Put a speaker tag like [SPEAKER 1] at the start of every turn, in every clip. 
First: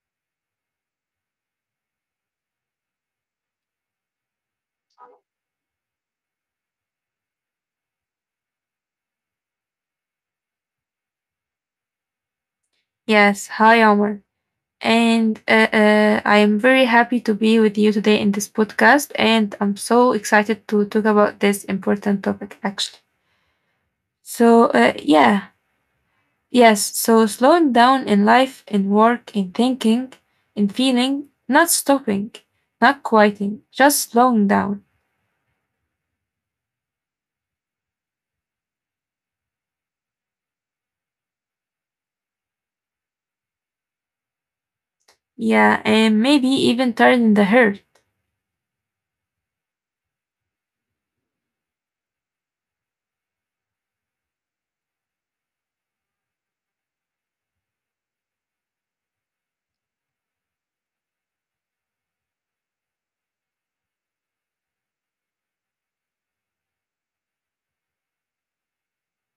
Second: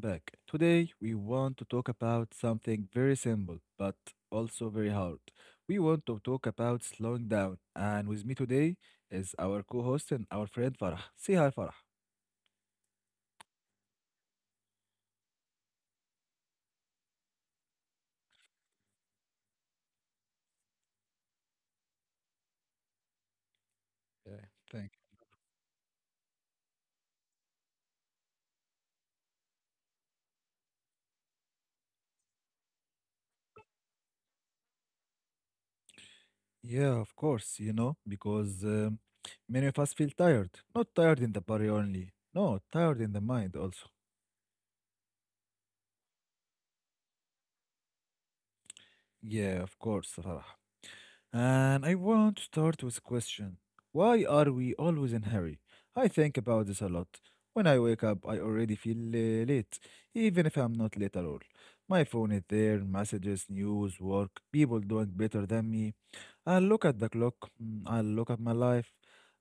[SPEAKER 1] back. Today, we want to talk about something very simple but also very hard. We want to talk about slowing down, and with me today is our co host and our friend Farah. Say hi, Farah.
[SPEAKER 2] Yes, hi Omar. And I am very happy to be with you today in this podcast. And I'm so excited to talk about this important topic, actually.
[SPEAKER 1] Yeah,
[SPEAKER 2] So,
[SPEAKER 1] thank
[SPEAKER 2] yeah, yes. So, slowing down in life, in work, in thinking, in feeling, not stopping, not quieting, just slowing down.
[SPEAKER 1] you. Yeah, of course, you know, because many of us feel tired. Not tired in the body only, no, tired in the mind also.
[SPEAKER 2] Yeah, and maybe even turning the hurt.
[SPEAKER 1] Yeah, of course, Farah. And I want to start with a question. Why are we always in hurry? I think about this a lot. When I wake up, I already feel late, even if I'm not late at all. My phone is there, messages, news, work, people doing better than me. I look at the clock, I look at my life,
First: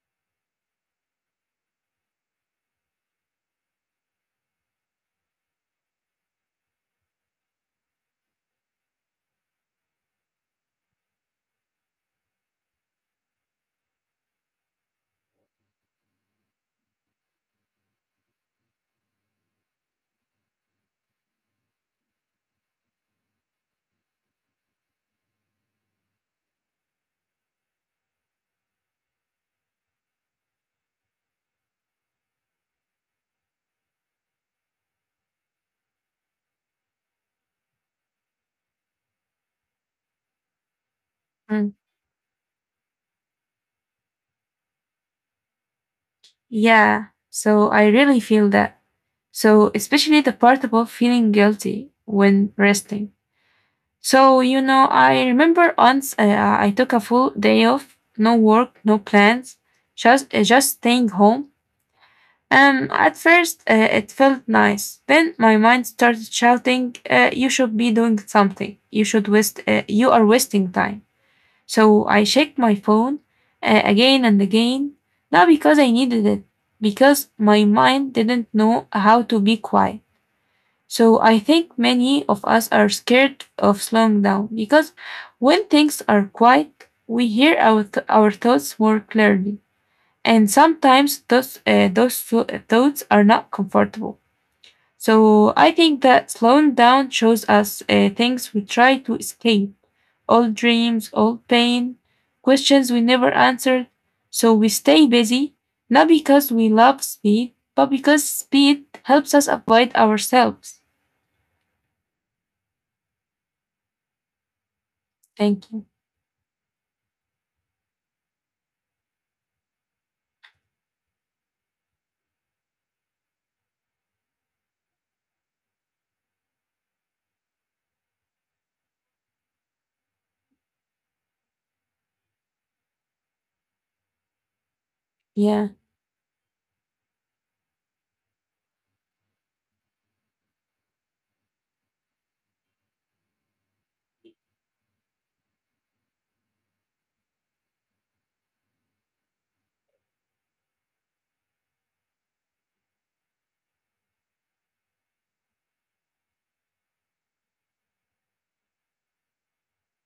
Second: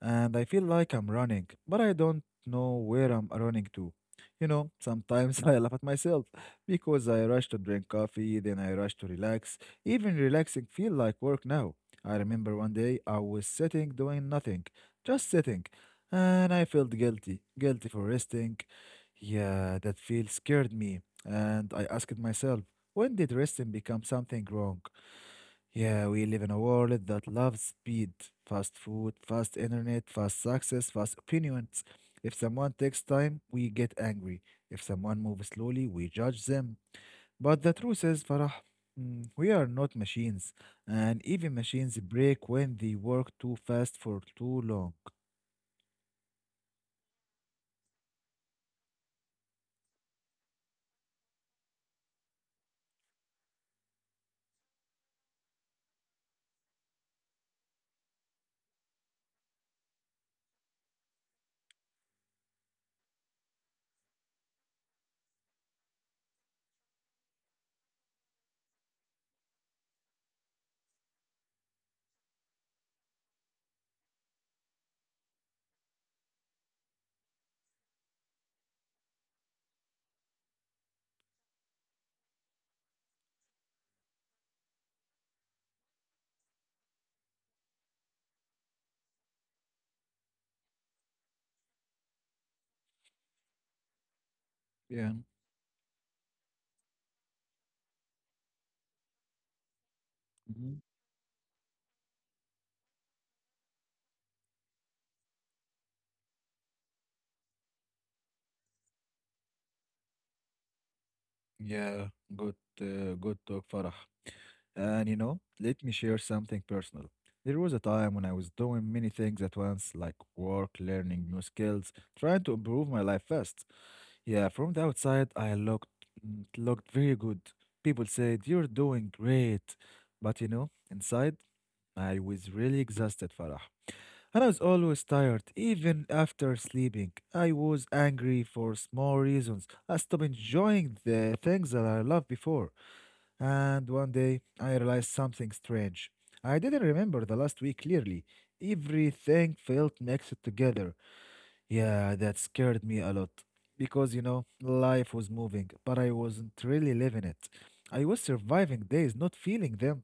[SPEAKER 1] and I feel like I'm running, but I don't know where I'm running to. You know, sometimes I laugh at myself because I rush to drink coffee, then I rush to relax. Even relaxing feel like work now. I remember one day I was sitting doing nothing, just sitting, and I felt guilty, guilty for resting. Yeah, that feel scared me, and I asked myself, when did resting become something wrong? Yeah, we live in a world that loves speed, fast food, fast internet, fast success, fast opinions. If someone takes time, we get angry. If someone moves slowly, we judge them. But the truth is, Farah, we are not machines, and even
[SPEAKER 2] Mm,
[SPEAKER 1] machines break when they work too fast for too long.
[SPEAKER 2] yeah, so I really feel that. So, especially the part about feeling guilty when resting. So, you know, I remember once I took a full day off, no work, no plans, just staying home. At first, it felt nice. Then my mind started shouting, "You should be doing something. You should waste. You are wasting time." So I checked my phone again and again, not because I needed it, because my mind didn't know how to be quiet. So I think many of us are scared of slowing down because when things are quiet, we hear our thoughts more clearly. And sometimes those thoughts are not comfortable.
[SPEAKER 1] Yeah.
[SPEAKER 2] So I think that slowing down shows us things we try to escape, old
[SPEAKER 1] Mhm.
[SPEAKER 2] dreams, old pain, questions we never answered. So we stay busy, not because we love speed, but because speed helps us avoid ourselves.
[SPEAKER 1] Yeah, good, good talk, Farah. And you know,
[SPEAKER 2] Thank
[SPEAKER 1] let
[SPEAKER 2] you.
[SPEAKER 1] me share something personal. There was a time when I was doing many things at once, like work, learning new skills, trying to improve my life fast. Yeah, from the outside, I looked very good. People said, "You're doing great," but you know, inside, I was really exhausted, Farah. And I was always tired,
[SPEAKER 2] Yeah,
[SPEAKER 1] even after sleeping. I was angry for small reasons. I stopped enjoying the things that I loved before. And one day I realized something strange. I didn't remember the last week clearly. Everything felt mixed together. Yeah, that scared me a lot. Because, you know, life was moving, but I wasn't really living it. I was surviving days, not feeling them.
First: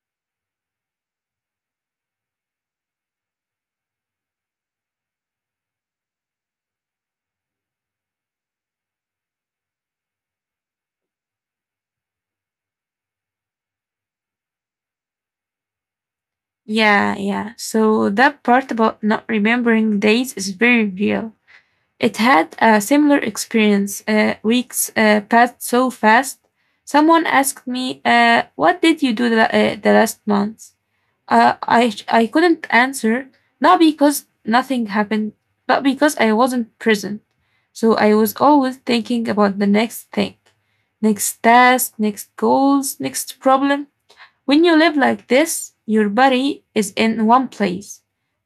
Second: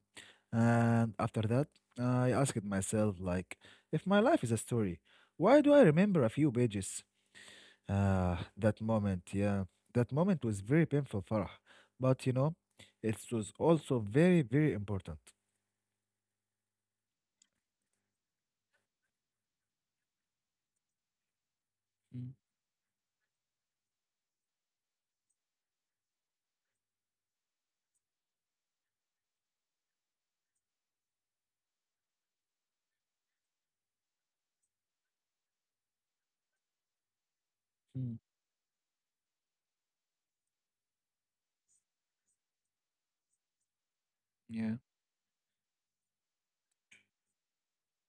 [SPEAKER 1] And after that, I asked myself, like, if my life is a story, why do I remember a few pages? Ah, that moment, yeah. That moment was very painful, Farah. But you know, it was also very, very important.
[SPEAKER 2] yeah. So that part about not remembering days is very real. It
[SPEAKER 1] Mm.
[SPEAKER 2] had a similar experience. Weeks passed so fast. Someone asked me, "What did you do the last month?" I couldn't answer, not because nothing happened, but because I wasn't present. So I was
[SPEAKER 1] Mm.
[SPEAKER 2] always thinking about the next thing, next task, next goals, next problem. When you live
[SPEAKER 1] Yeah.
[SPEAKER 2] like this, your body is in one place,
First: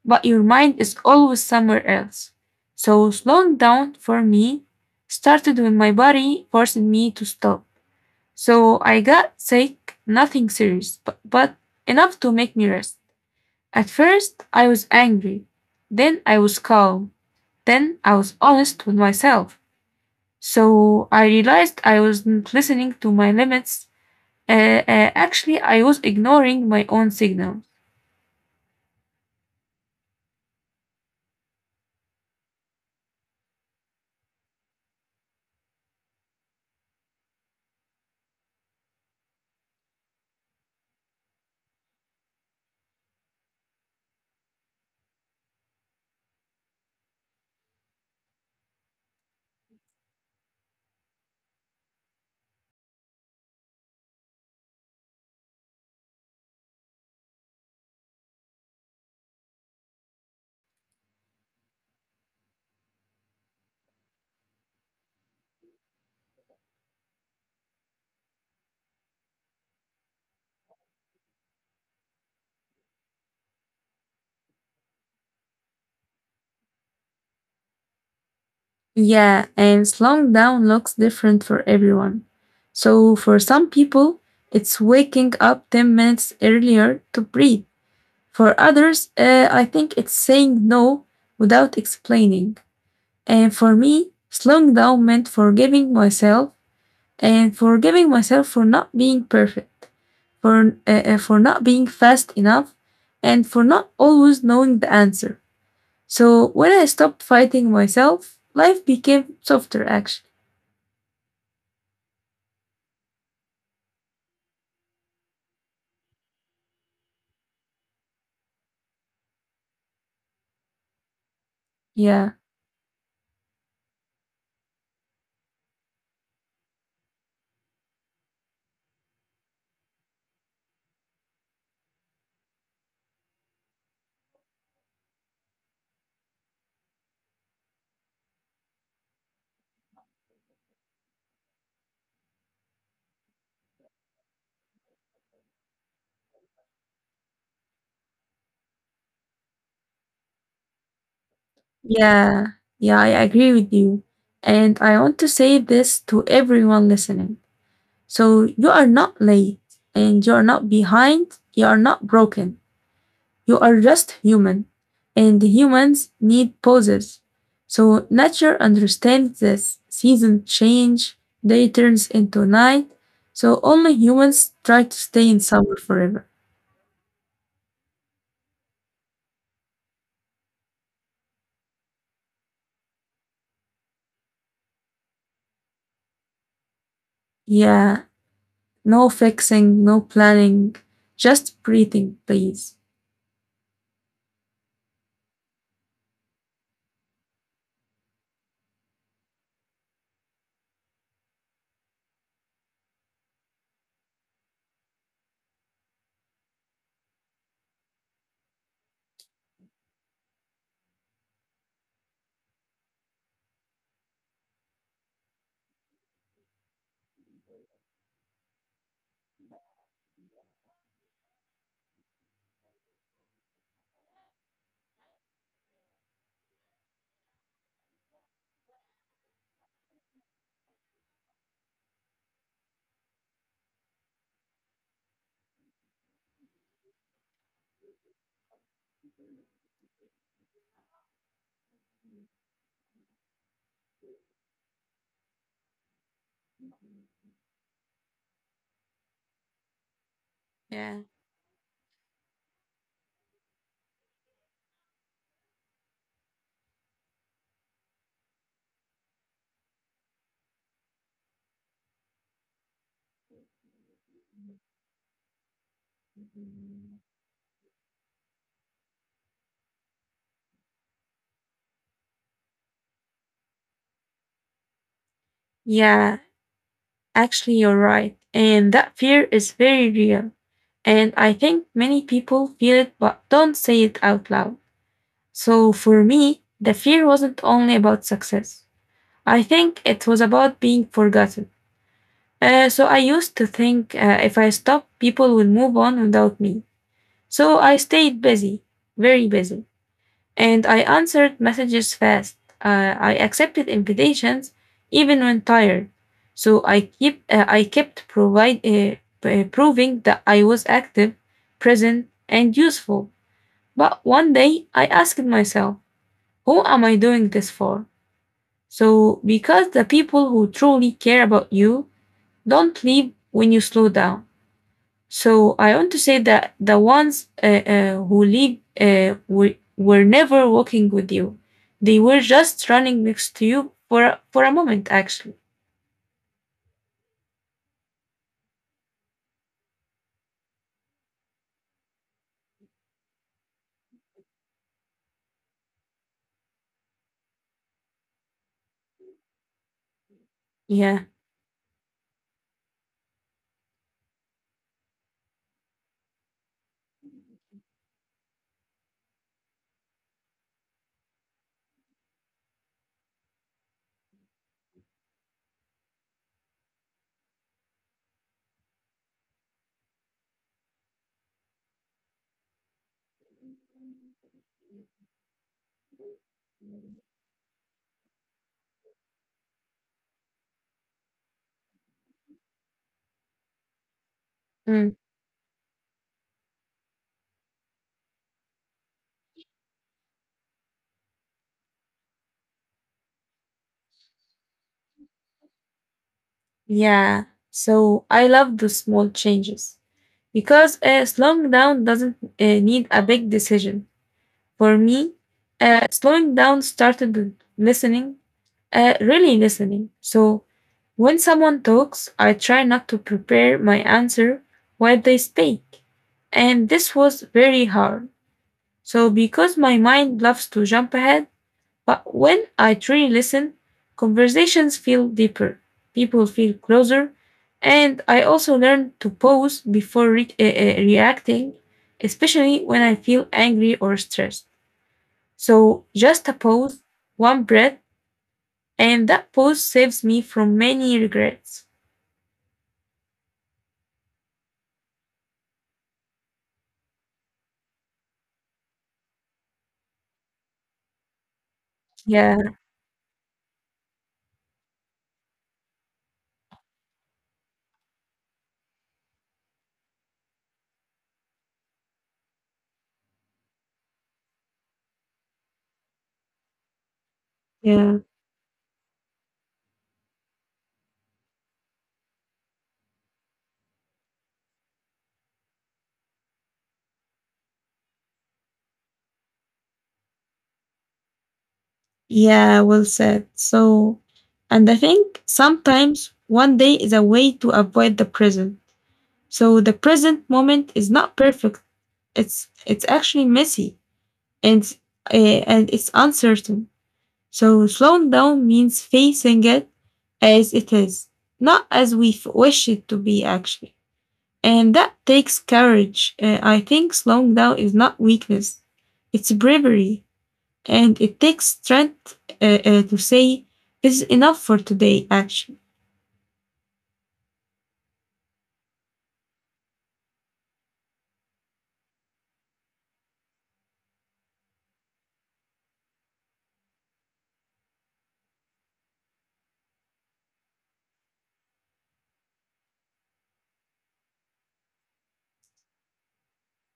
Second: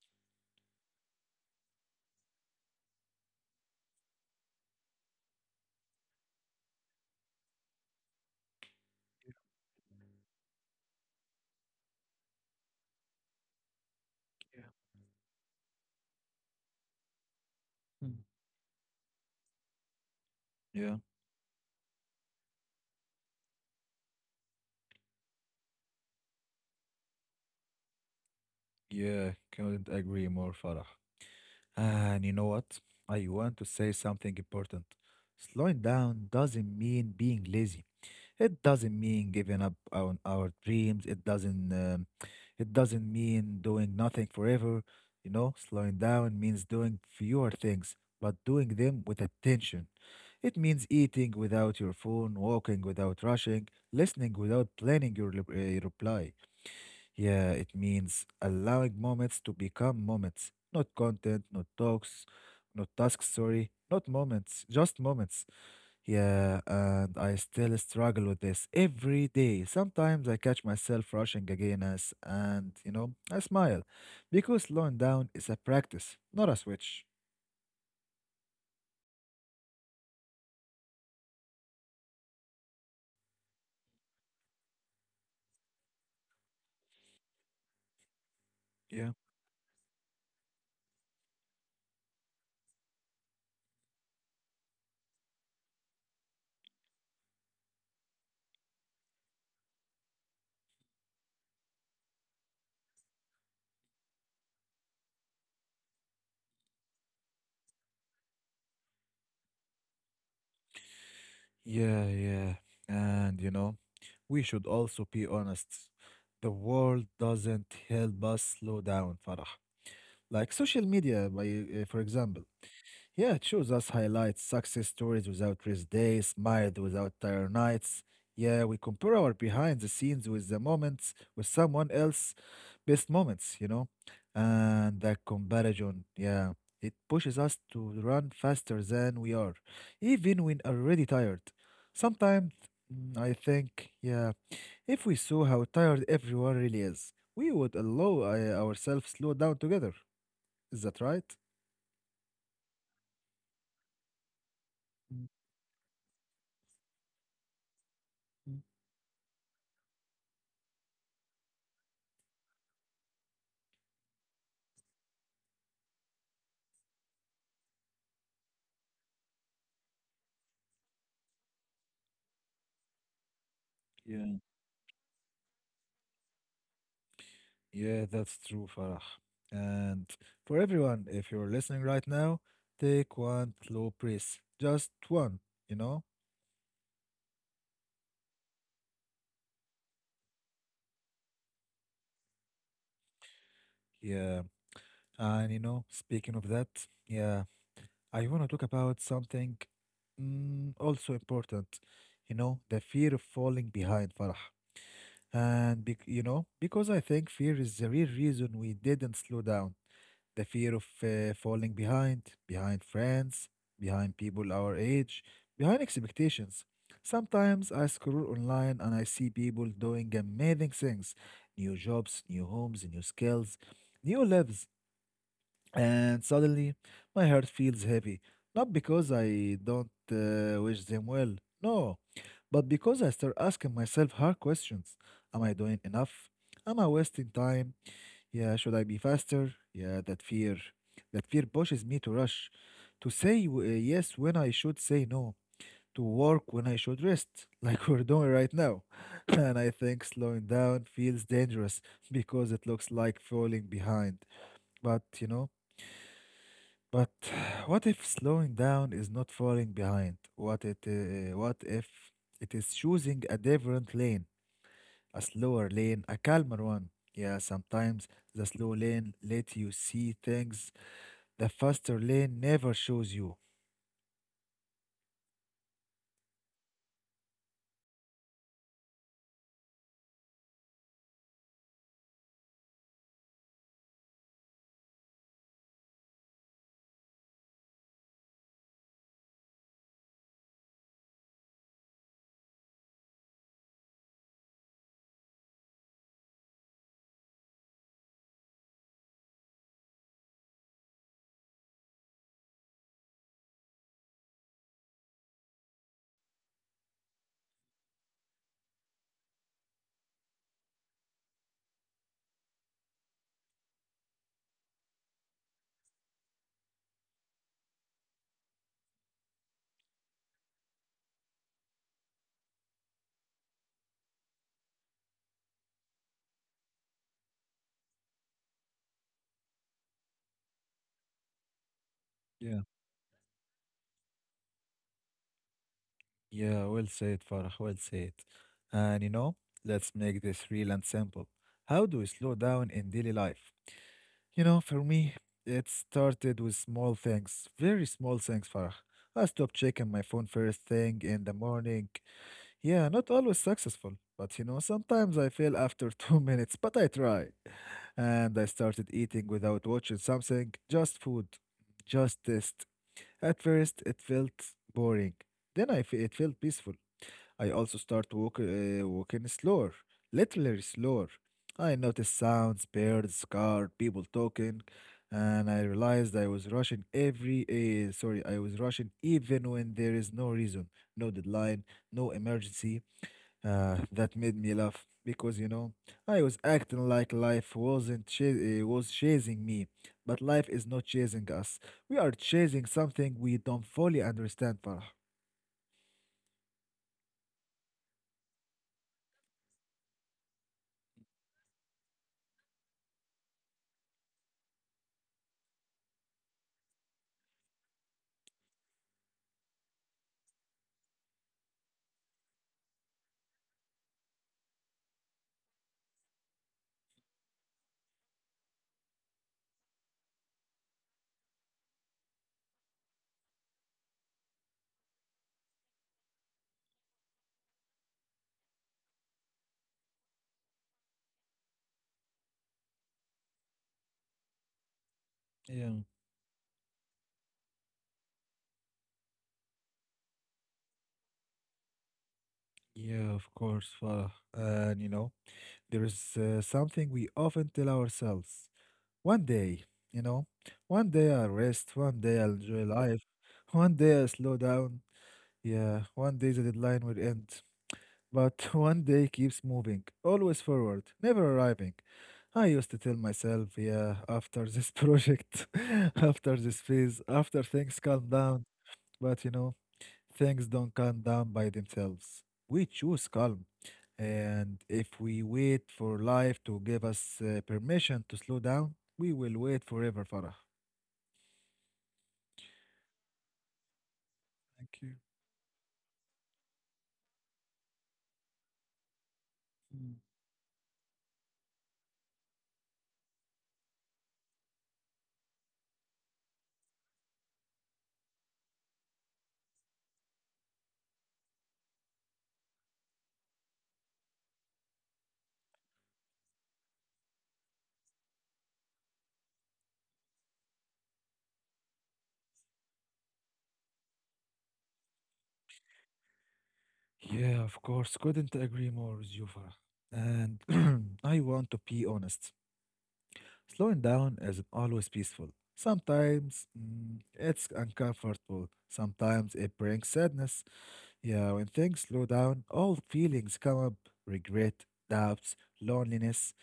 [SPEAKER 2] but your mind is always somewhere else. So slowing down for me started when my body forced me to stop. So I got sick, nothing serious, but enough to make me rest. At first, I
[SPEAKER 1] Yeah.
[SPEAKER 2] was angry, then I was calm, then I was
[SPEAKER 1] Mm.
[SPEAKER 2] honest with myself. So
[SPEAKER 1] Yeah,
[SPEAKER 2] I realized I wasn't listening to my limits. Actually, I was ignoring my own signal.
[SPEAKER 1] yeah, couldn't agree more, Farah. And you know what? I want to say something important. Slowing down doesn't mean being lazy. It doesn't mean giving up on our dreams. It doesn't mean doing nothing forever. You know, slowing down means doing fewer things, but doing them with attention. It means eating without your phone, walking without rushing, listening without planning your reply. Yeah, it means allowing moments to become moments, not content, not talks, not tasks, sorry, not moments, just moments. Yeah, and I still struggle with this every day. Sometimes I catch myself rushing again as, and you know, I smile because slowing down is a practice, not a switch.
[SPEAKER 2] Yeah, and slowing down looks different for everyone. So, for some people, it's waking up 10 minutes earlier to breathe. For others,
[SPEAKER 1] Yeah.
[SPEAKER 2] I think it's saying no without explaining. And for me, slowing down meant forgiving myself and forgiving myself for not being perfect, for not being fast enough, and for not always knowing the answer. So, when I stopped fighting myself, life became softer actually.
[SPEAKER 1] Yeah, yeah. And you know, we should also be honest. The world doesn't help us slow down, Farah. Like social media,
[SPEAKER 2] Yeah,
[SPEAKER 1] for example. Yeah, it shows us highlights, success stories without rest days, smiled without tired nights. Yeah, we compare our behind the scenes with the moments with someone else best moments, And that comparison, yeah, it pushes us to run faster than we are, even when already tired. Sometimes I think, yeah, if we saw how tired everyone really is, we would allow ourselves slow down together. Is that right?
[SPEAKER 2] yeah, yeah, I agree with you. And I want to say
[SPEAKER 1] Mm.
[SPEAKER 2] this to everyone listening. So you are
[SPEAKER 1] Mm.
[SPEAKER 2] not late and you are not behind, you are not broken. You are just human. And humans need pauses. So nature understands this. Seasons change, day turns into night. So only humans
[SPEAKER 1] Yeah.
[SPEAKER 2] try to stay in summer forever.
[SPEAKER 1] Yeah, that's true, Farah. And for everyone, if you're listening right now, take one slow breath. Just one, you know?
[SPEAKER 2] Yeah, no fixing, no planning, just breathing, please.
[SPEAKER 1] Yeah. And, you know, speaking of that, yeah, I want to talk about something also important, you know, the fear of falling behind, Farah. And, bec you know, because I think fear is the real reason we didn't slow down. The fear of falling behind, behind friends, behind people our age, behind expectations. Sometimes I scroll online and I see people doing amazing things, new jobs, new homes, new skills, new lives. And suddenly my heart feels heavy. Not because I don't wish them well, no, but because I start asking myself hard questions. Am I doing enough? Am I wasting time? Yeah, should I be faster? Yeah, that fear. That fear pushes me to rush, to say yes when I should say no, to work when I should rest, like we're doing right now. And I think slowing
[SPEAKER 2] Yeah.
[SPEAKER 1] down feels dangerous because it looks like falling behind. But, you know, but what if slowing down is not falling behind? What if it is choosing a different lane? A slower lane, a calmer one. Yeah, sometimes the slow lane lets you see things the faster lane never shows you.
[SPEAKER 2] Yeah, actually, you're right. And that fear is very real. And I think many people feel it but don't say it out loud. So for me, the fear wasn't only about success, I think it was about being forgotten. So I used to think if I stopped, people would move on without me. So I stayed busy, very busy, and I answered messages fast. I accepted invitations even when tired. So I kept proving that I was active, present, and useful. But one day I asked myself, who am I doing this for? So because the people who truly care about you don't leave when you slow down. So I want to say that the ones who leave were never walking with you. They were just running
[SPEAKER 1] Yeah.
[SPEAKER 2] next to you for a moment, actually.
[SPEAKER 1] Yeah, well said, Farah, well said. And you know, let's make this real and simple. How do we slow down in daily life? You know, for me, it started with small things, very small things, Farah. I stopped checking my phone
[SPEAKER 2] Yeah.
[SPEAKER 1] first thing in the morning. Yeah, not always successful, but you know, sometimes I fail after 2 minutes, but I try. And I started eating without watching something, just food, just taste. At first, it felt boring. It felt peaceful. I also walking slower, literally slower. I noticed sounds, birds, car, people talking, and I realized I was rushing even when there is no reason, no deadline, no emergency. That made
[SPEAKER 2] Mm.
[SPEAKER 1] me laugh because you know I was acting like life wasn't chas- was chasing me, but life is not chasing us. We are chasing something we don't fully understand, Farah.
[SPEAKER 2] Yeah. So I love the small changes because slowing down doesn't need a big decision. For me, slowing down started with listening. Really listening. So when someone talks, I try not to prepare my answer while they speak. And this was very hard. So because my mind loves to jump ahead, but when I truly listen, conversations feel deeper, people feel closer, and I also learn to pause before reacting, especially when I feel angry or stressed. So
[SPEAKER 1] Yeah,
[SPEAKER 2] just a pause, one breath, and that pause saves me from many regrets.
[SPEAKER 1] yeah, of course, Farah. And you know there is something we often tell ourselves: one day, you know, one day I'll rest,
[SPEAKER 2] Yeah.
[SPEAKER 1] one day I'll enjoy life, one day I'll slow down. Yeah, one day the deadline will end. But one day keeps moving, always forward, never arriving. I used to tell myself, yeah, after this project, after this phase, after
[SPEAKER 2] Yeah,
[SPEAKER 1] things calm down. But you know, things don't calm down by themselves. We choose calm. And if we wait for life to give us permission to slow down, we will wait forever, Farah.
[SPEAKER 2] yeah, well said. So, and I
[SPEAKER 1] Thank
[SPEAKER 2] think
[SPEAKER 1] you.
[SPEAKER 2] sometimes one day is a way to avoid the present. So the present
[SPEAKER 1] Mm.
[SPEAKER 2] moment is not perfect. It's actually messy and uh, and it's uncertain. So slowing down means facing it as it is, not as we wish it to be, actually. And that takes courage. I think slowing down is not weakness, it's bravery. And it takes strength to say, this is enough for today, actually.
[SPEAKER 1] Yeah, of course. Couldn't agree more with you, Farah. And I want to be honest. Slowing down isn't always peaceful. Sometimes it's uncomfortable. Sometimes it brings sadness. Yeah, when things slow down, all feelings come up, regret, doubts, loneliness.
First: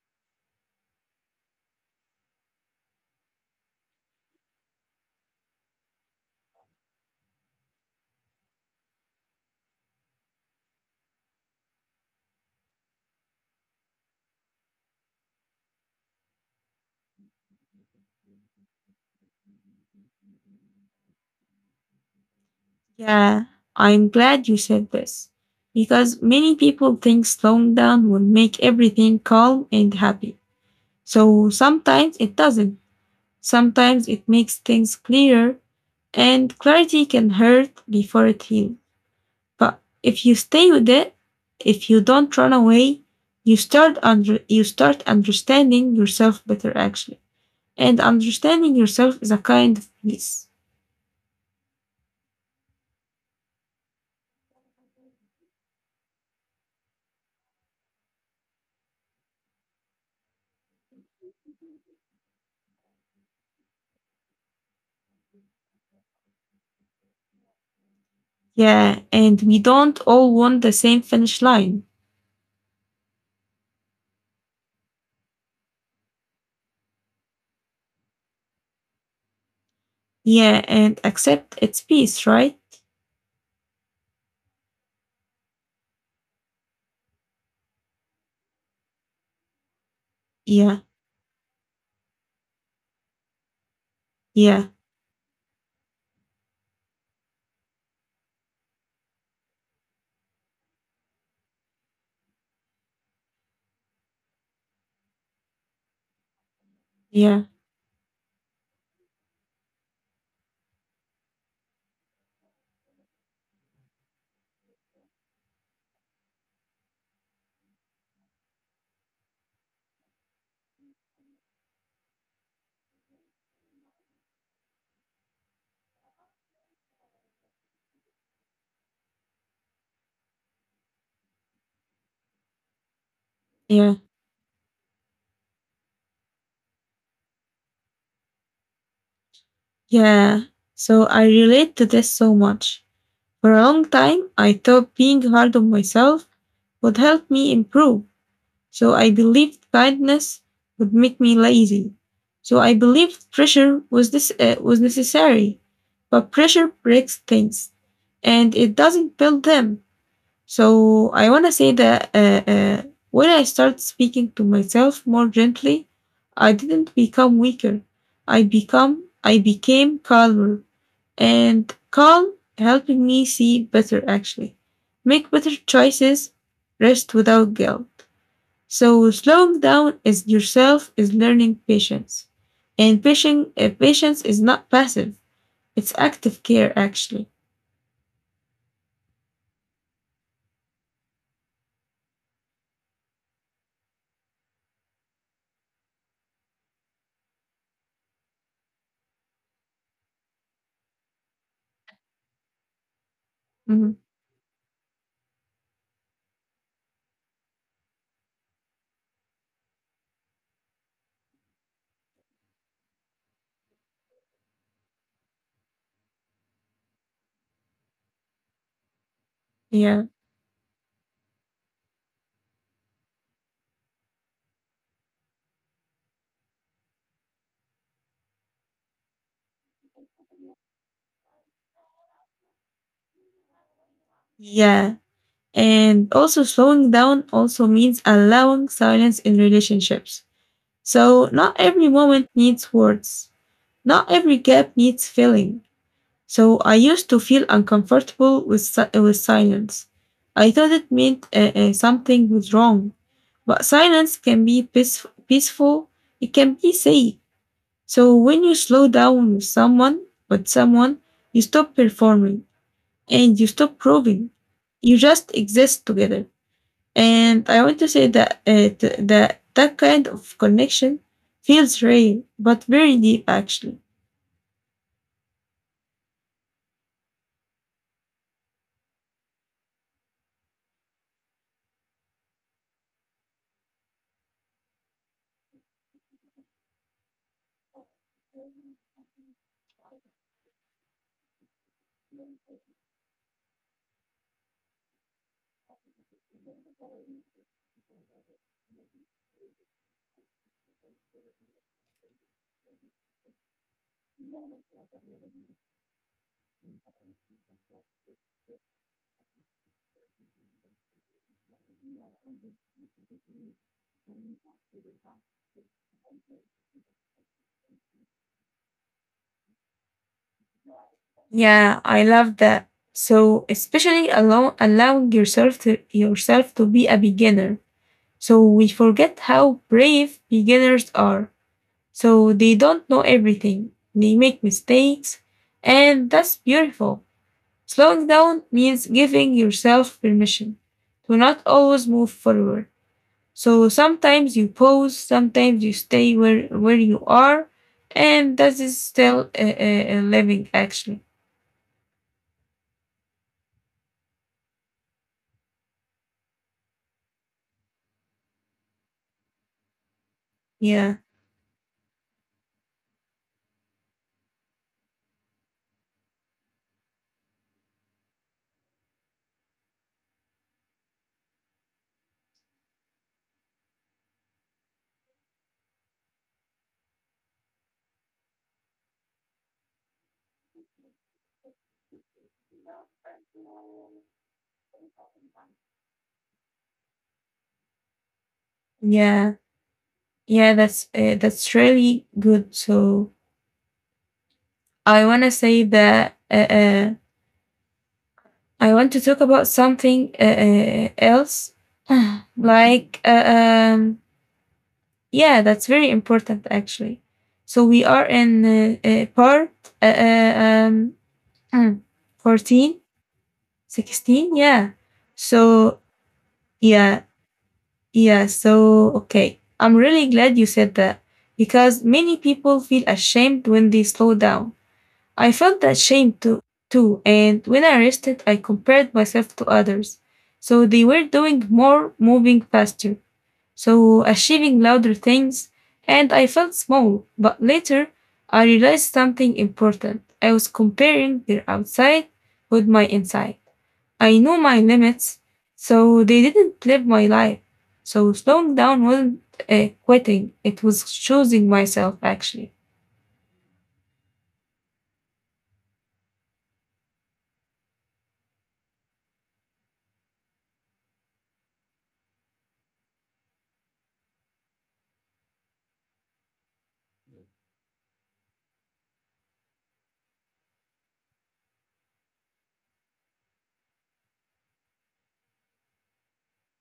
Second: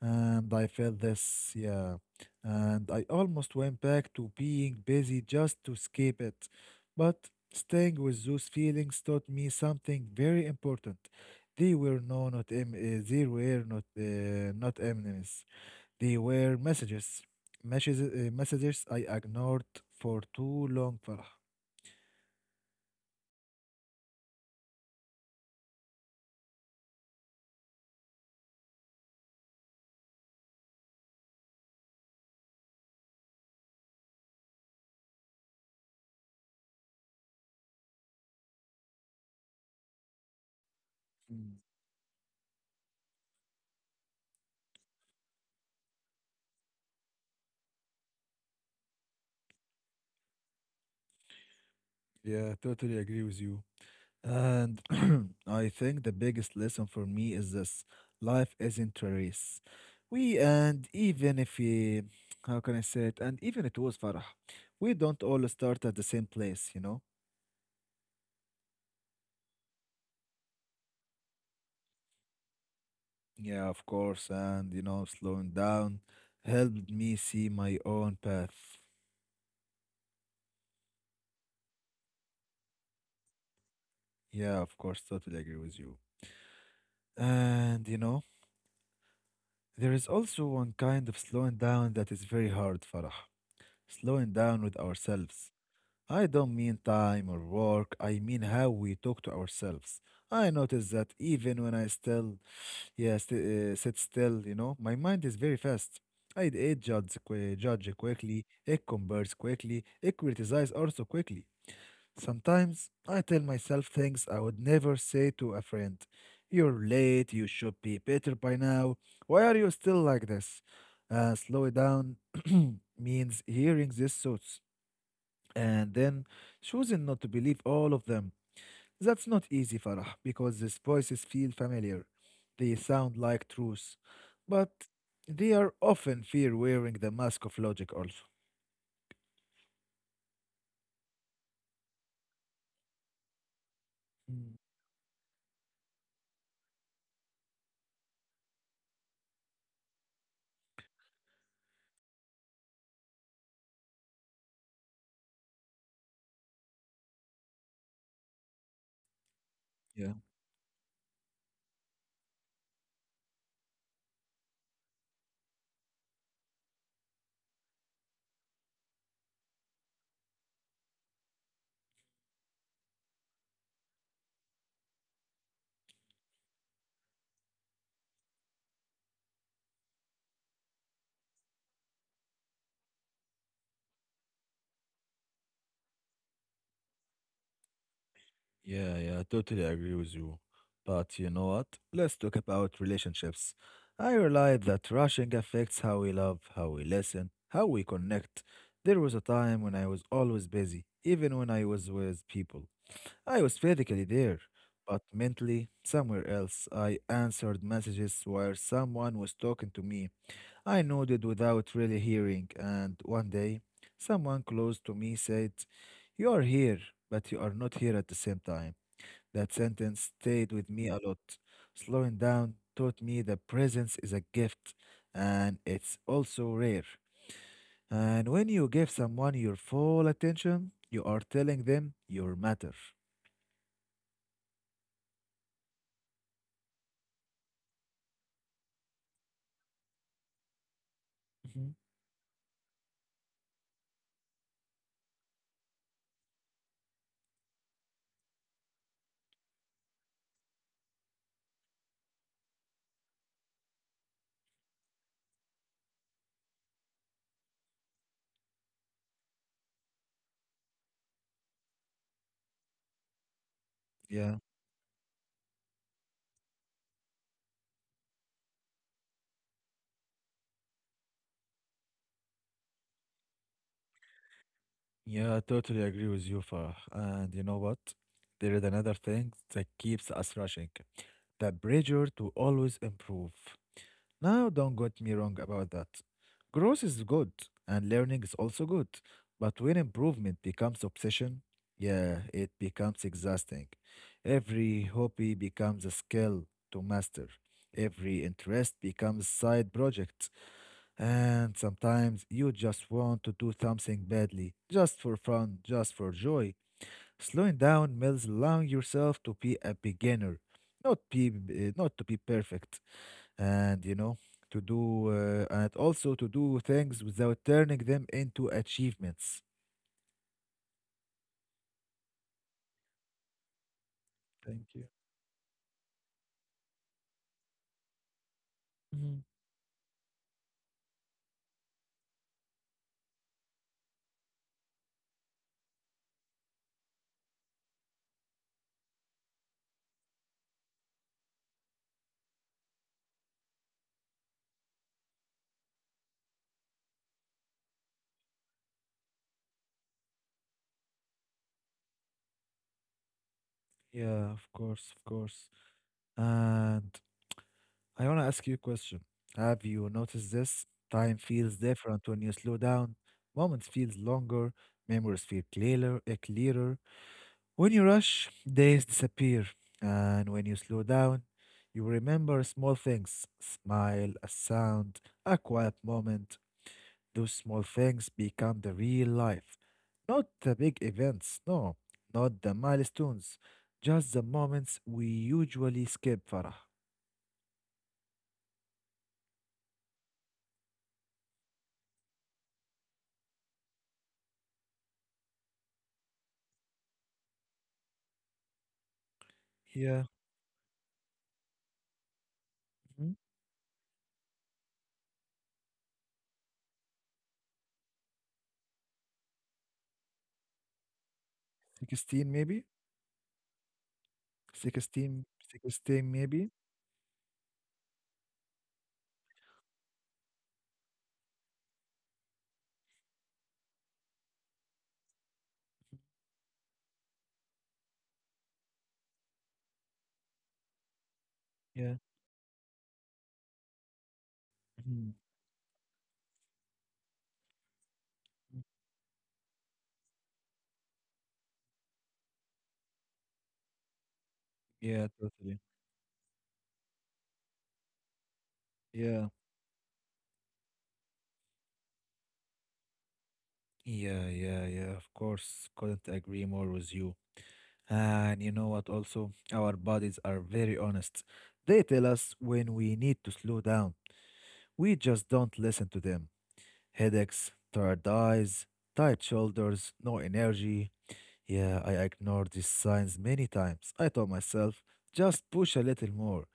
[SPEAKER 1] And I felt this, yeah. And I almost went back to being busy just to escape it. But staying with those feelings taught me something very important. They were no, not em- they were not enemies. They were messages, messages I ignored for too long, Farah.
[SPEAKER 2] Yeah, I'm glad you said this, because many people think slowing down will make everything calm and happy. So sometimes it doesn't. Sometimes it makes things clearer, and clarity can hurt before it heals. But if you stay with it,
[SPEAKER 1] Mm.
[SPEAKER 2] if you don't run away, you start understanding yourself better actually. And understanding yourself is a kind of peace.
[SPEAKER 1] Yeah, totally agree with you. And I think the biggest lesson for me is this, life isn't a race. We, and even if we, how can I say it, and even it was Farah, we don't all start at the same place, you know?
[SPEAKER 2] Yeah, and we don't all want the same finish line.
[SPEAKER 1] Yeah, of course. And, you know, slowing down helped me see my own path.
[SPEAKER 2] Yeah, and accept its peace, right?
[SPEAKER 1] Yeah, of course, totally agree with you. And, you know, there is also one
[SPEAKER 2] Yeah,
[SPEAKER 1] kind of slowing down that is very hard, Farah. Slowing down
[SPEAKER 2] yeah,
[SPEAKER 1] with ourselves. I don't mean time or work, I mean how we talk to ourselves. I notice that even when I yeah, st- sit still, you know, my mind is very fast. It judges,
[SPEAKER 2] yeah,
[SPEAKER 1] judge quickly, it compares quickly, it criticizes also quickly. Sometimes I tell myself things I would never say to a friend. You're late, you should be better by now. Why are you still like this? Slow it down means hearing these thoughts and then choosing not to believe all of them. That's not easy, Farah, because these voices feel familiar. They sound like
[SPEAKER 2] yeah,
[SPEAKER 1] truth, but they are often fear wearing the mask of logic also.
[SPEAKER 2] yeah. So I relate to this so much. For a long time, I thought
[SPEAKER 1] Mm.
[SPEAKER 2] being hard on myself would help me improve. So I believed kindness would make me lazy. So I believed pressure was necessary, but pressure breaks things and it doesn't build them.
[SPEAKER 1] Yeah.
[SPEAKER 2] So I want to say that when I started speaking to myself more gently, I didn't become weaker. I became calmer, and calm helping me see better actually, make better choices, rest without guilt. So slowing down is yourself is learning patience. And patience is not passive. It's active care actually.
[SPEAKER 1] Yeah, yeah, I totally agree with you. But you know what? Let's talk about relationships. I realized that rushing affects how we love, how we listen, how we connect. There was a time when I was always busy, even when I was with people. I was
[SPEAKER 2] Mhm.
[SPEAKER 1] physically there, but mentally somewhere else. I answered messages while someone was talking to me. I nodded without really hearing, and one day, someone close to me said, "You are here, but you are not here at the same time." That
[SPEAKER 2] Yeah.
[SPEAKER 1] sentence stayed with me a lot. Slowing down taught me that presence is a gift and it's also rare. And when you give someone your full attention, you are telling them you matter.
[SPEAKER 2] Yeah. And also slowing down also means allowing silence in relationships. So not
[SPEAKER 1] Mhm.
[SPEAKER 2] every moment needs words. Not every gap needs filling. So I used to feel uncomfortable with silence. I thought it meant something was wrong. But silence can be peaceful, it can be safe. So when you slow down with someone, you stop performing and you stop proving.
[SPEAKER 1] Yeah.
[SPEAKER 2] You just exist together. And I want to say that that kind of connection feels rare, but very deep actually.
[SPEAKER 1] Yeah, I totally agree with you, Farah. And you know what? There is another thing that keeps us rushing. The pressure to always improve. Now, don't get me wrong about that. Growth is good and learning is also good. But when improvement becomes obsession, yeah, it becomes exhausting. Every hobby becomes a skill to master. Every interest becomes side project. And sometimes you just want to do something badly, just for fun, just for joy. Slowing down means allowing yourself to be a beginner, not to be perfect, and you know, to do and also to do things without turning them into achievements.
[SPEAKER 2] Yeah, I love that. So especially
[SPEAKER 1] Thank you.
[SPEAKER 2] allowing yourself to be a beginner. So we forget
[SPEAKER 1] Mhm.
[SPEAKER 2] how brave beginners are. So they don't know everything. They make mistakes, and that's beautiful. Slowing down means giving yourself permission to not always move forward. So sometimes you pause, sometimes you stay where you are, and that is still a living actually.
[SPEAKER 1] Yeah, of course, of course. And I want to ask you a question. Have you noticed this
[SPEAKER 2] Yeah,
[SPEAKER 1] time feels different when you slow down? Moments feel longer, memories feel clearer. When you rush, days disappear, and when you slow down, you remember small things, smile, a sound, a quiet moment. Those small things become the real life, not the big events, no, not the milestones, just the moments we usually skip, Farah.
[SPEAKER 2] yeah. Yeah, that's really good. So I want to say that I want to talk about
[SPEAKER 1] Yeah,
[SPEAKER 2] something else, like
[SPEAKER 1] mhm,
[SPEAKER 2] uh, um, yeah, that's very important actually. So we are in part uh, uh, um,
[SPEAKER 1] 16 maybe,
[SPEAKER 2] 14, 16, yeah.
[SPEAKER 1] 16,
[SPEAKER 2] So
[SPEAKER 1] 16 maybe.
[SPEAKER 2] yeah, yeah. So okay, I'm really glad you said that because many people feel ashamed when they slow down. I felt ashamed too, and when I rested, I compared myself to others. So they were doing more,
[SPEAKER 1] Yeah,
[SPEAKER 2] moving faster, so achieving louder
[SPEAKER 1] mhm,
[SPEAKER 2] things, and I felt small. But later, I
[SPEAKER 1] mhm.
[SPEAKER 2] realized something important. I was comparing their outside with my inside. I knew my
[SPEAKER 1] Yeah,
[SPEAKER 2] limits,
[SPEAKER 1] totally.
[SPEAKER 2] so they didn't live my life. So slowing down wasn't
[SPEAKER 1] Yeah,
[SPEAKER 2] quitting, it was choosing myself actually.
[SPEAKER 1] yeah, yeah, yeah, of course. Couldn't agree more with you. And you know what, also, our bodies are very honest. They tell us when we need to slow down. We just don't listen to them. Headaches, tired eyes, tight shoulders, no energy. Yeah, I ignored these signs many times. I told myself, just push a little more.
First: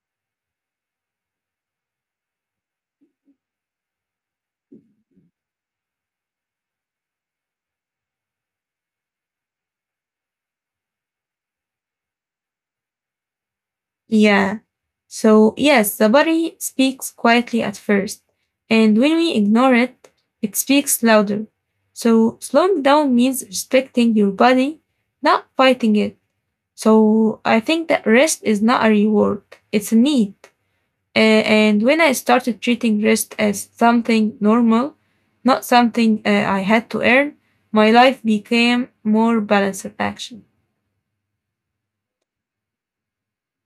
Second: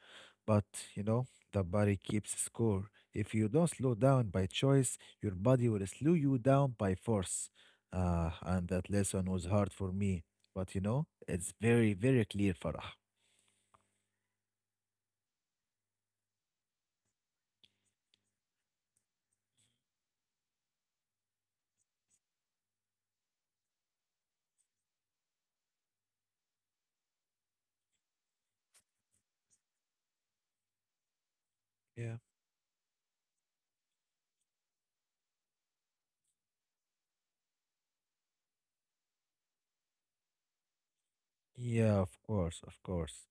[SPEAKER 1] But, you know, the body keeps score. If you don't slow down by choice, your body will slow you down by force. Ah, and that lesson was hard for me. But, you know, it's very, very clear, Farah.
[SPEAKER 2] Yeah. So, yes, the body speaks quietly at first, and when we ignore it, it speaks louder. So, slowing down means respecting your body, not fighting it. So, I think that rest is not a reward, it's a need. A- and when I
[SPEAKER 1] Yeah.
[SPEAKER 2] started treating rest as something normal, not something I had to earn, my life became more balanced action.
[SPEAKER 1] Yeah, of course, of course.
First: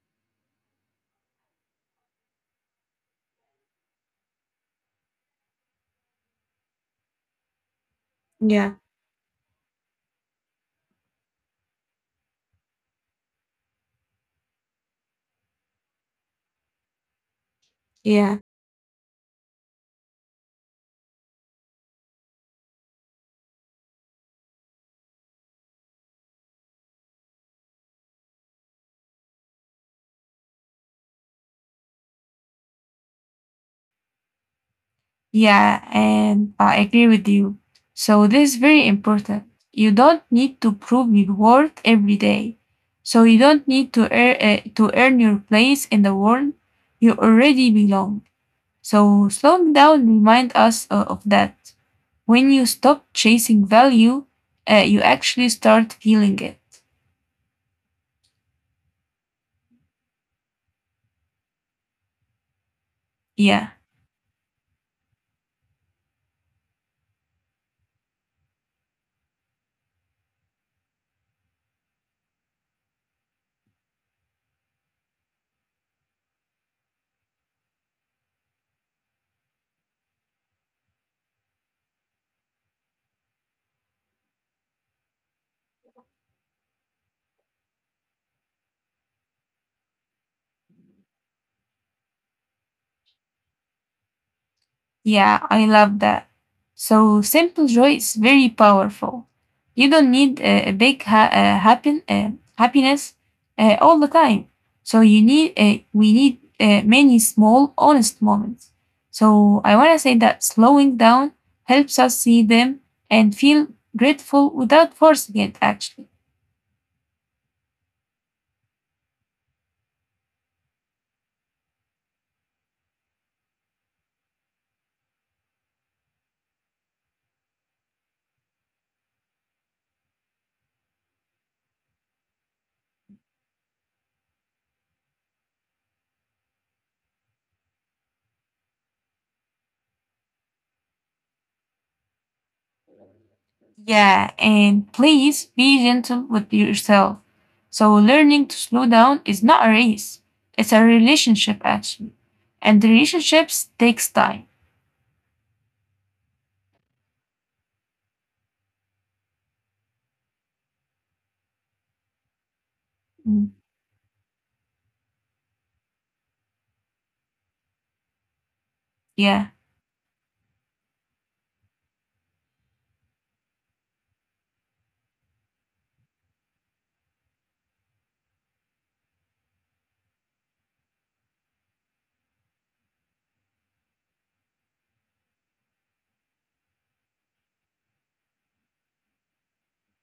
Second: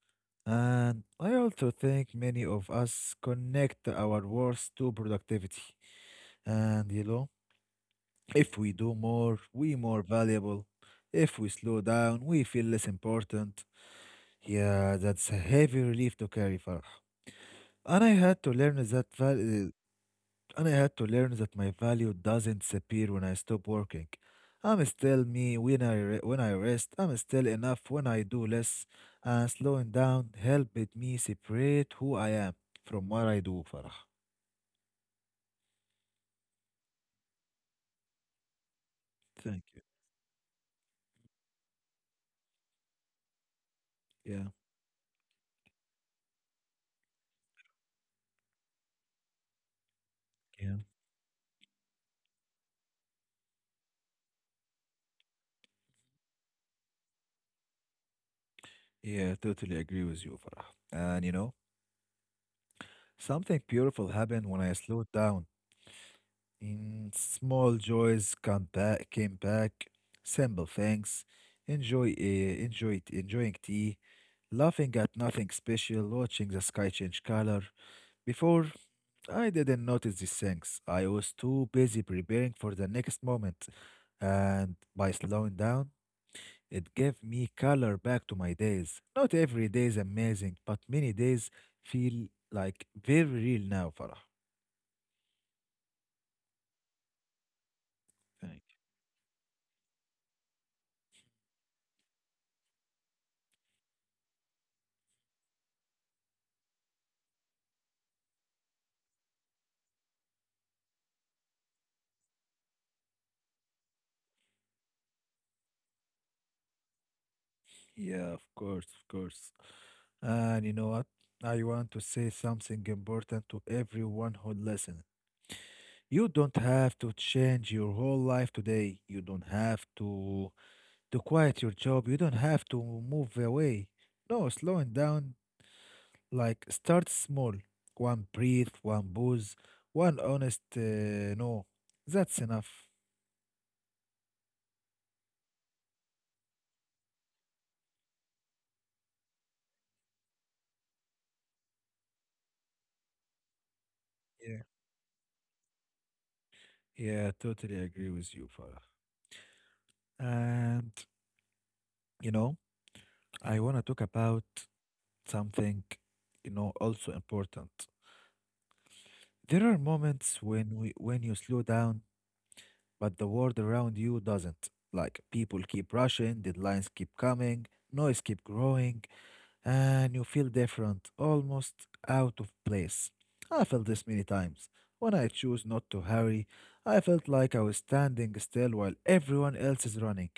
[SPEAKER 1] And I also think many of us connect our worth to productivity. And you know, if we do
[SPEAKER 2] Yeah,
[SPEAKER 1] more, we more valuable. If we slow down, we feel less important. Yeah, that's a heavy relief to carry, Farah. And I had to
[SPEAKER 2] yeah.
[SPEAKER 1] learn that val- And I had to learn that my value doesn't disappear when I stop working. I'm still me when I rest. I'm still enough when I do less. And slowing down helped me separate who I am from what I do, Farah.
[SPEAKER 2] Yeah, and I agree with you. So this is very
[SPEAKER 1] Thank
[SPEAKER 2] important.
[SPEAKER 1] you.
[SPEAKER 2] You don't need to prove your worth every day. So you don't need to
[SPEAKER 1] Yeah.
[SPEAKER 2] earn your place in the world. You already belong. So slowing down
[SPEAKER 1] Yeah.
[SPEAKER 2] remind us of that. When you stop chasing value, you actually start feeling it.
[SPEAKER 1] Yeah, I totally agree with you, Farah. And you know, something beautiful
[SPEAKER 2] Yeah.
[SPEAKER 1] happened when I slowed down. In small joys came back. Simple things. Enjoying tea, laughing at nothing special, watching the sky change color. Before, I didn't notice these things. I was too busy preparing for the next moment, and by slowing down, it gave me color back to my days. Not every day is amazing, but many days feel like very real now, Farah.
[SPEAKER 2] Yeah, I love that. So simple joy
[SPEAKER 1] Thank
[SPEAKER 2] is
[SPEAKER 1] you.
[SPEAKER 2] very powerful. You don't need a big ha- happen happiness all the time. So you need we need many small honest moments. So I want to say that slowing down helps us see them and feel grateful without forcing it actually.
[SPEAKER 1] Yeah, of course, of course. And you know what? I want to say something important to everyone who listens. You don't have to change your whole life today. You don't have to quit your job. You don't have to move away. No, slowing down like start small. One breathe, one pause, one honest no. That's enough.
[SPEAKER 2] Yeah, and please be gentle with yourself. So, learning to slow down is not a race, it's a relationship actually. And relationships takes
[SPEAKER 1] Yeah.
[SPEAKER 2] time.
[SPEAKER 1] Yeah, totally agree with you, Farah. And you know, I want to
[SPEAKER 2] Mm,
[SPEAKER 1] talk about something, you know, also important. There are
[SPEAKER 2] yeah.
[SPEAKER 1] moments when you slow down, but the world around you doesn't. Like people keep rushing, deadlines keep coming, noise keep growing, and you feel different, almost out of place. I felt this many times. When I choose not to hurry, I felt like I was standing still while everyone else is running.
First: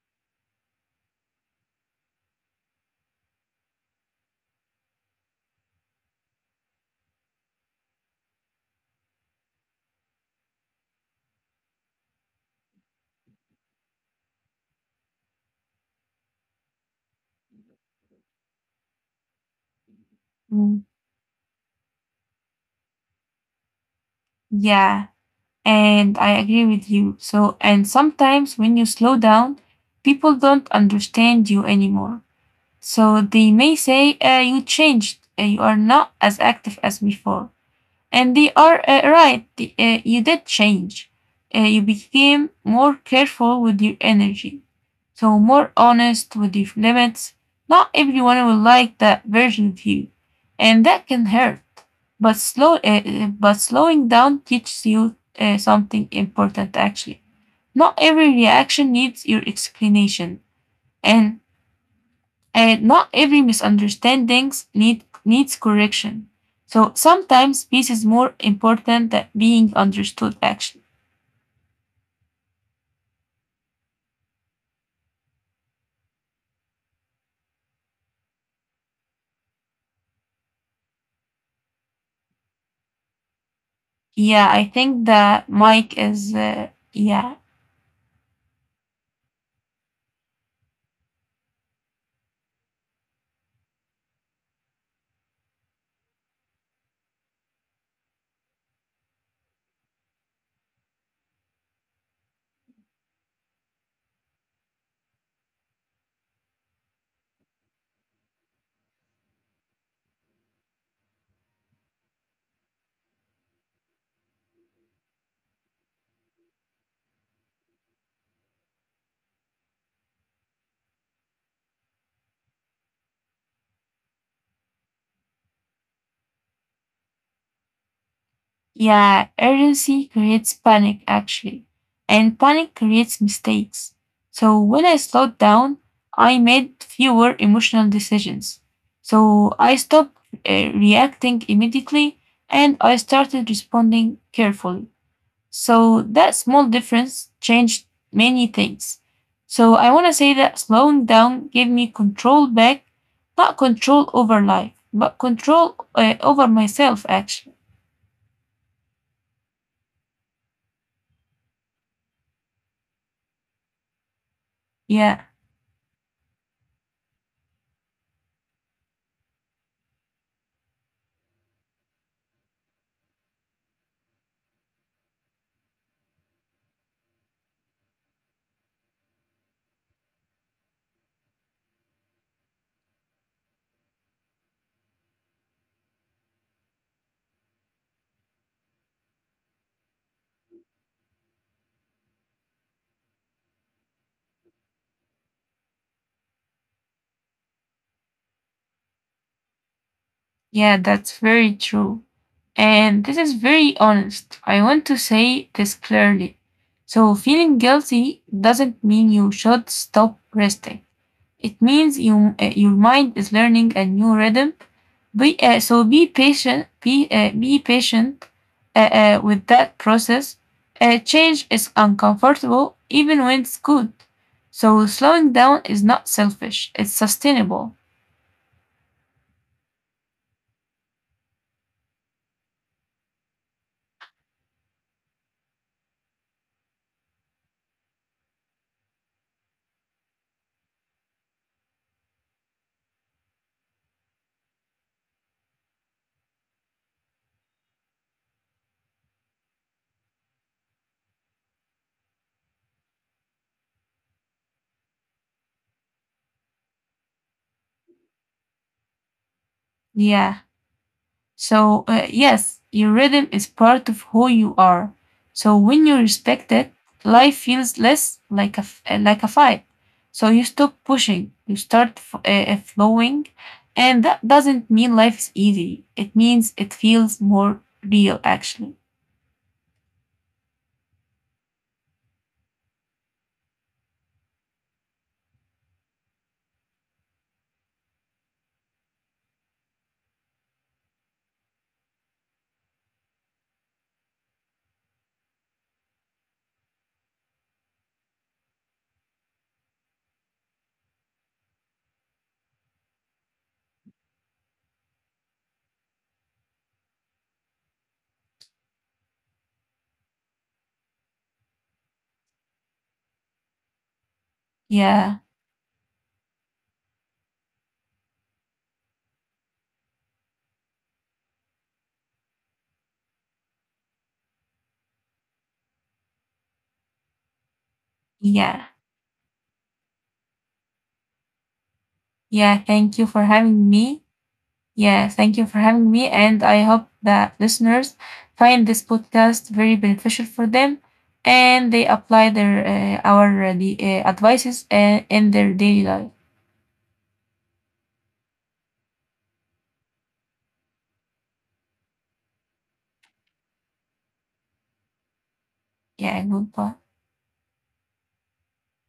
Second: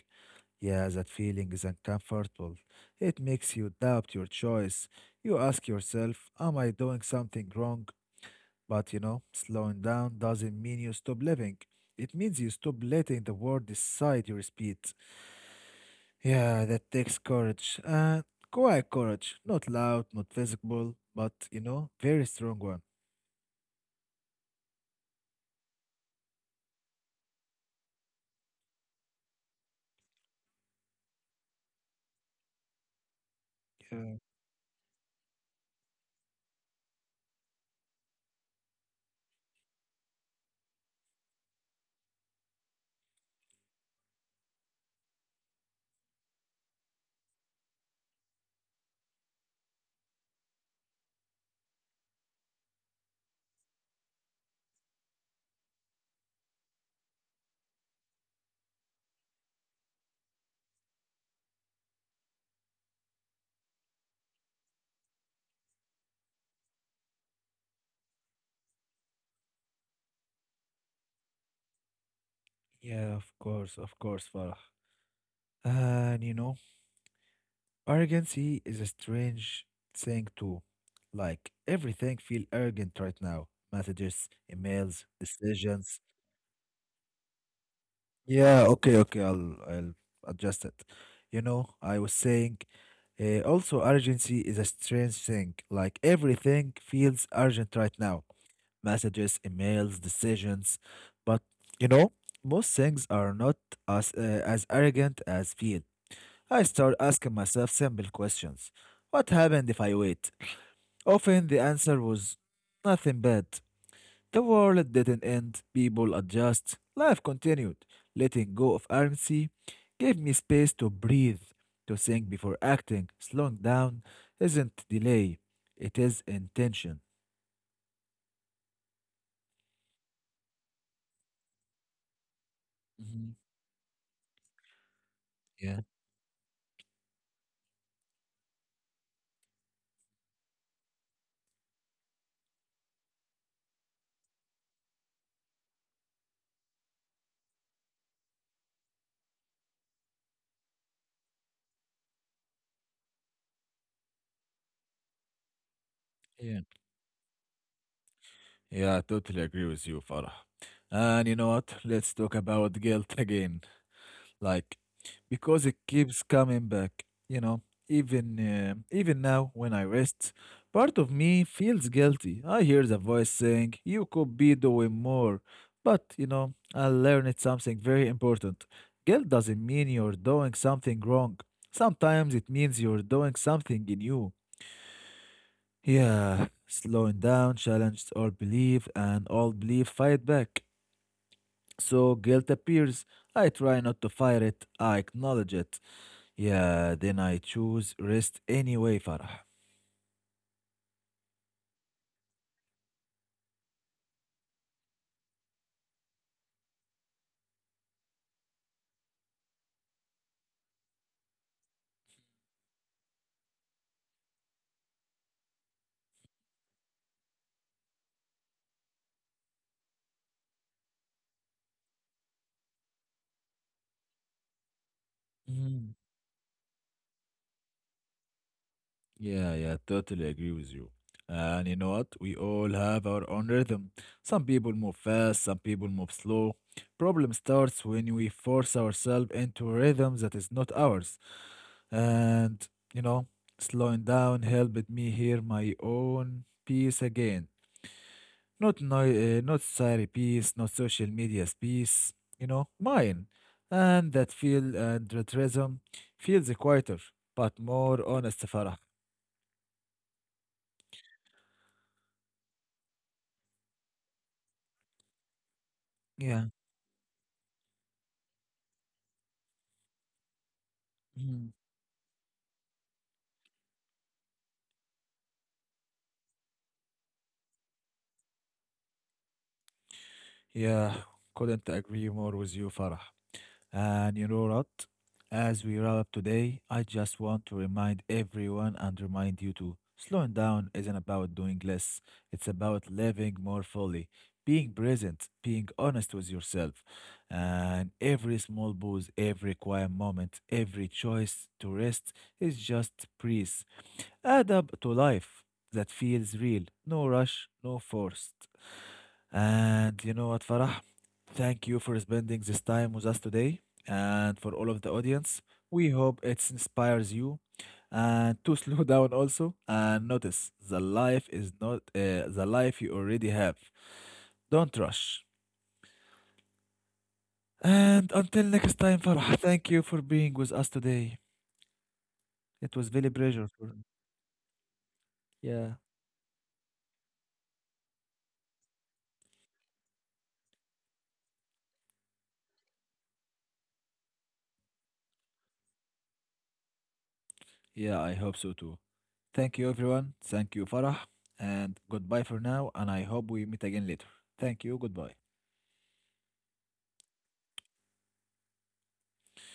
[SPEAKER 1] Yeah, that feeling is uncomfortable. It makes you doubt your choice. You ask yourself, "Am I doing something wrong?" But you know, slowing down doesn't mean you stop living. It means you stop letting the world decide your speed. Yeah, that takes courage. And quiet courage. Not loud, not
[SPEAKER 2] Mm,
[SPEAKER 1] visible, but you know, very strong one.
[SPEAKER 2] yeah. And I agree with you. So, and sometimes when you slow down, people don't understand you anymore. So, they may say,
[SPEAKER 1] Yeah,
[SPEAKER 2] you changed, you are not as active as before. And they are right. You did change. You became more careful with your energy. So more honest with your limits. Not everyone will like that version of you. And that can hurt. But slowing down teaches you something important actually. Not every reaction needs your explanation. And not every misunderstandings needs correction. So sometimes peace is more important than being understood actually.
[SPEAKER 1] yeah, of course, Farah. And you know, arrogancy is a strange thing too. Like everything feel arrogant right now. Messages,
[SPEAKER 2] Yeah, I think
[SPEAKER 1] emails,
[SPEAKER 2] that Mike
[SPEAKER 1] decisions.
[SPEAKER 2] is yeah.
[SPEAKER 1] Yeah, okay, okay. I'll adjust it. You know, I was saying, also urgency is a strange thing. Like everything feels urgent right now. Messages, emails, decisions, but you know, most things are not as arrogant as feel. I start asking myself simple questions. What happened if I wait? Often the answer was nothing bad. The world didn't end, people adjust, life continued. Letting go of urgency gave me space to breathe, to think before acting. Slowing down isn't delay, it is intention.
[SPEAKER 2] Yeah, urgency creates panic actually. And panic creates
[SPEAKER 1] Mhm.
[SPEAKER 2] mistakes. So when I slowed down,
[SPEAKER 1] Yeah,
[SPEAKER 2] I made fewer emotional decisions. So I stopped reacting immediately and I started responding carefully. So that small difference changed many things. So I want to say that slowing down gave me control back, not control over life, but control over
[SPEAKER 1] yeah.
[SPEAKER 2] myself, actually.
[SPEAKER 1] Yeah, I totally agree with you, Farah. And you know what? Let's talk about guilt again. Like,
[SPEAKER 2] Yeah,
[SPEAKER 1] because it keeps coming back, you know, even now when I rest, part of me feels guilty. I hear the voice saying you could be doing more. But you know, I learned something very important. Guilt doesn't mean you're doing something wrong. Sometimes it means you're doing something in you. Yeah, slowing down challenge, old belief and old belief fight back, so guilt appears. I try not to fight it, I acknowledge it. Yeah, then I choose rest anyway, Farah.
[SPEAKER 2] yeah, that's very true. And this is very honest. I want to say this clearly. So feeling guilty doesn't mean you should stop resting. It means your mind is learning a new rhythm. So be patient with that process. Change is uncomfortable, even when it's good. So slowing down is
[SPEAKER 1] Mhm.
[SPEAKER 2] not selfish. It's sustainable.
[SPEAKER 1] Yeah, yeah, totally agree with you. And you know what? We all have our own rhythm. Some people move fast, some people move slow. Problem starts when we force ourselves into a rhythm that is not ours. And you know, slowing down helped me hear my own peace again. Not society peace, not social media piece. You know, mine. And that rhythm feels quieter, but more honest, Farah.
[SPEAKER 2] Yeah. So, yes, your rhythm is part of who you are. So, when you respect
[SPEAKER 1] Yeah.
[SPEAKER 2] it, life feels less like like a fight. So, you stop pushing, you
[SPEAKER 1] Mhm.
[SPEAKER 2] start flowing. And that doesn't mean life is easy, it means it feels more real, actually.
[SPEAKER 1] Yeah, couldn't agree more with you, Farah. And you know what? As we wrap up today, I just want to remind everyone and remind you too, slowing down isn't about doing less, it's about living more fully, being present, being honest with yourself. And every small pause, every quiet moment, every choice to rest is just breeze. Add up to life that feels real, no rush, no forced. And you know what, Farah? Thank you for spending this time with us today and for all of the
[SPEAKER 2] Yeah,
[SPEAKER 1] audience. We hope it inspires you and to slow down also and notice the life is not the life you already have. Don't rush. And until
[SPEAKER 2] yeah,
[SPEAKER 1] next time, Farah, thank you for being with us today.
[SPEAKER 2] yeah.
[SPEAKER 1] It
[SPEAKER 2] Thank
[SPEAKER 1] was
[SPEAKER 2] you
[SPEAKER 1] very
[SPEAKER 2] for
[SPEAKER 1] pleasure.
[SPEAKER 2] having me. Yeah, thank you for
[SPEAKER 1] Yeah,
[SPEAKER 2] having me. And I hope that listeners find this podcast very beneficial for them and they apply the advices in their daily life.
[SPEAKER 1] yeah, I hope so too. Thank you, everyone. Thank you, Farah. And goodbye for now. And I hope we meet again later. Thank you. Goodbye.
[SPEAKER 2] Yeah, goodbye.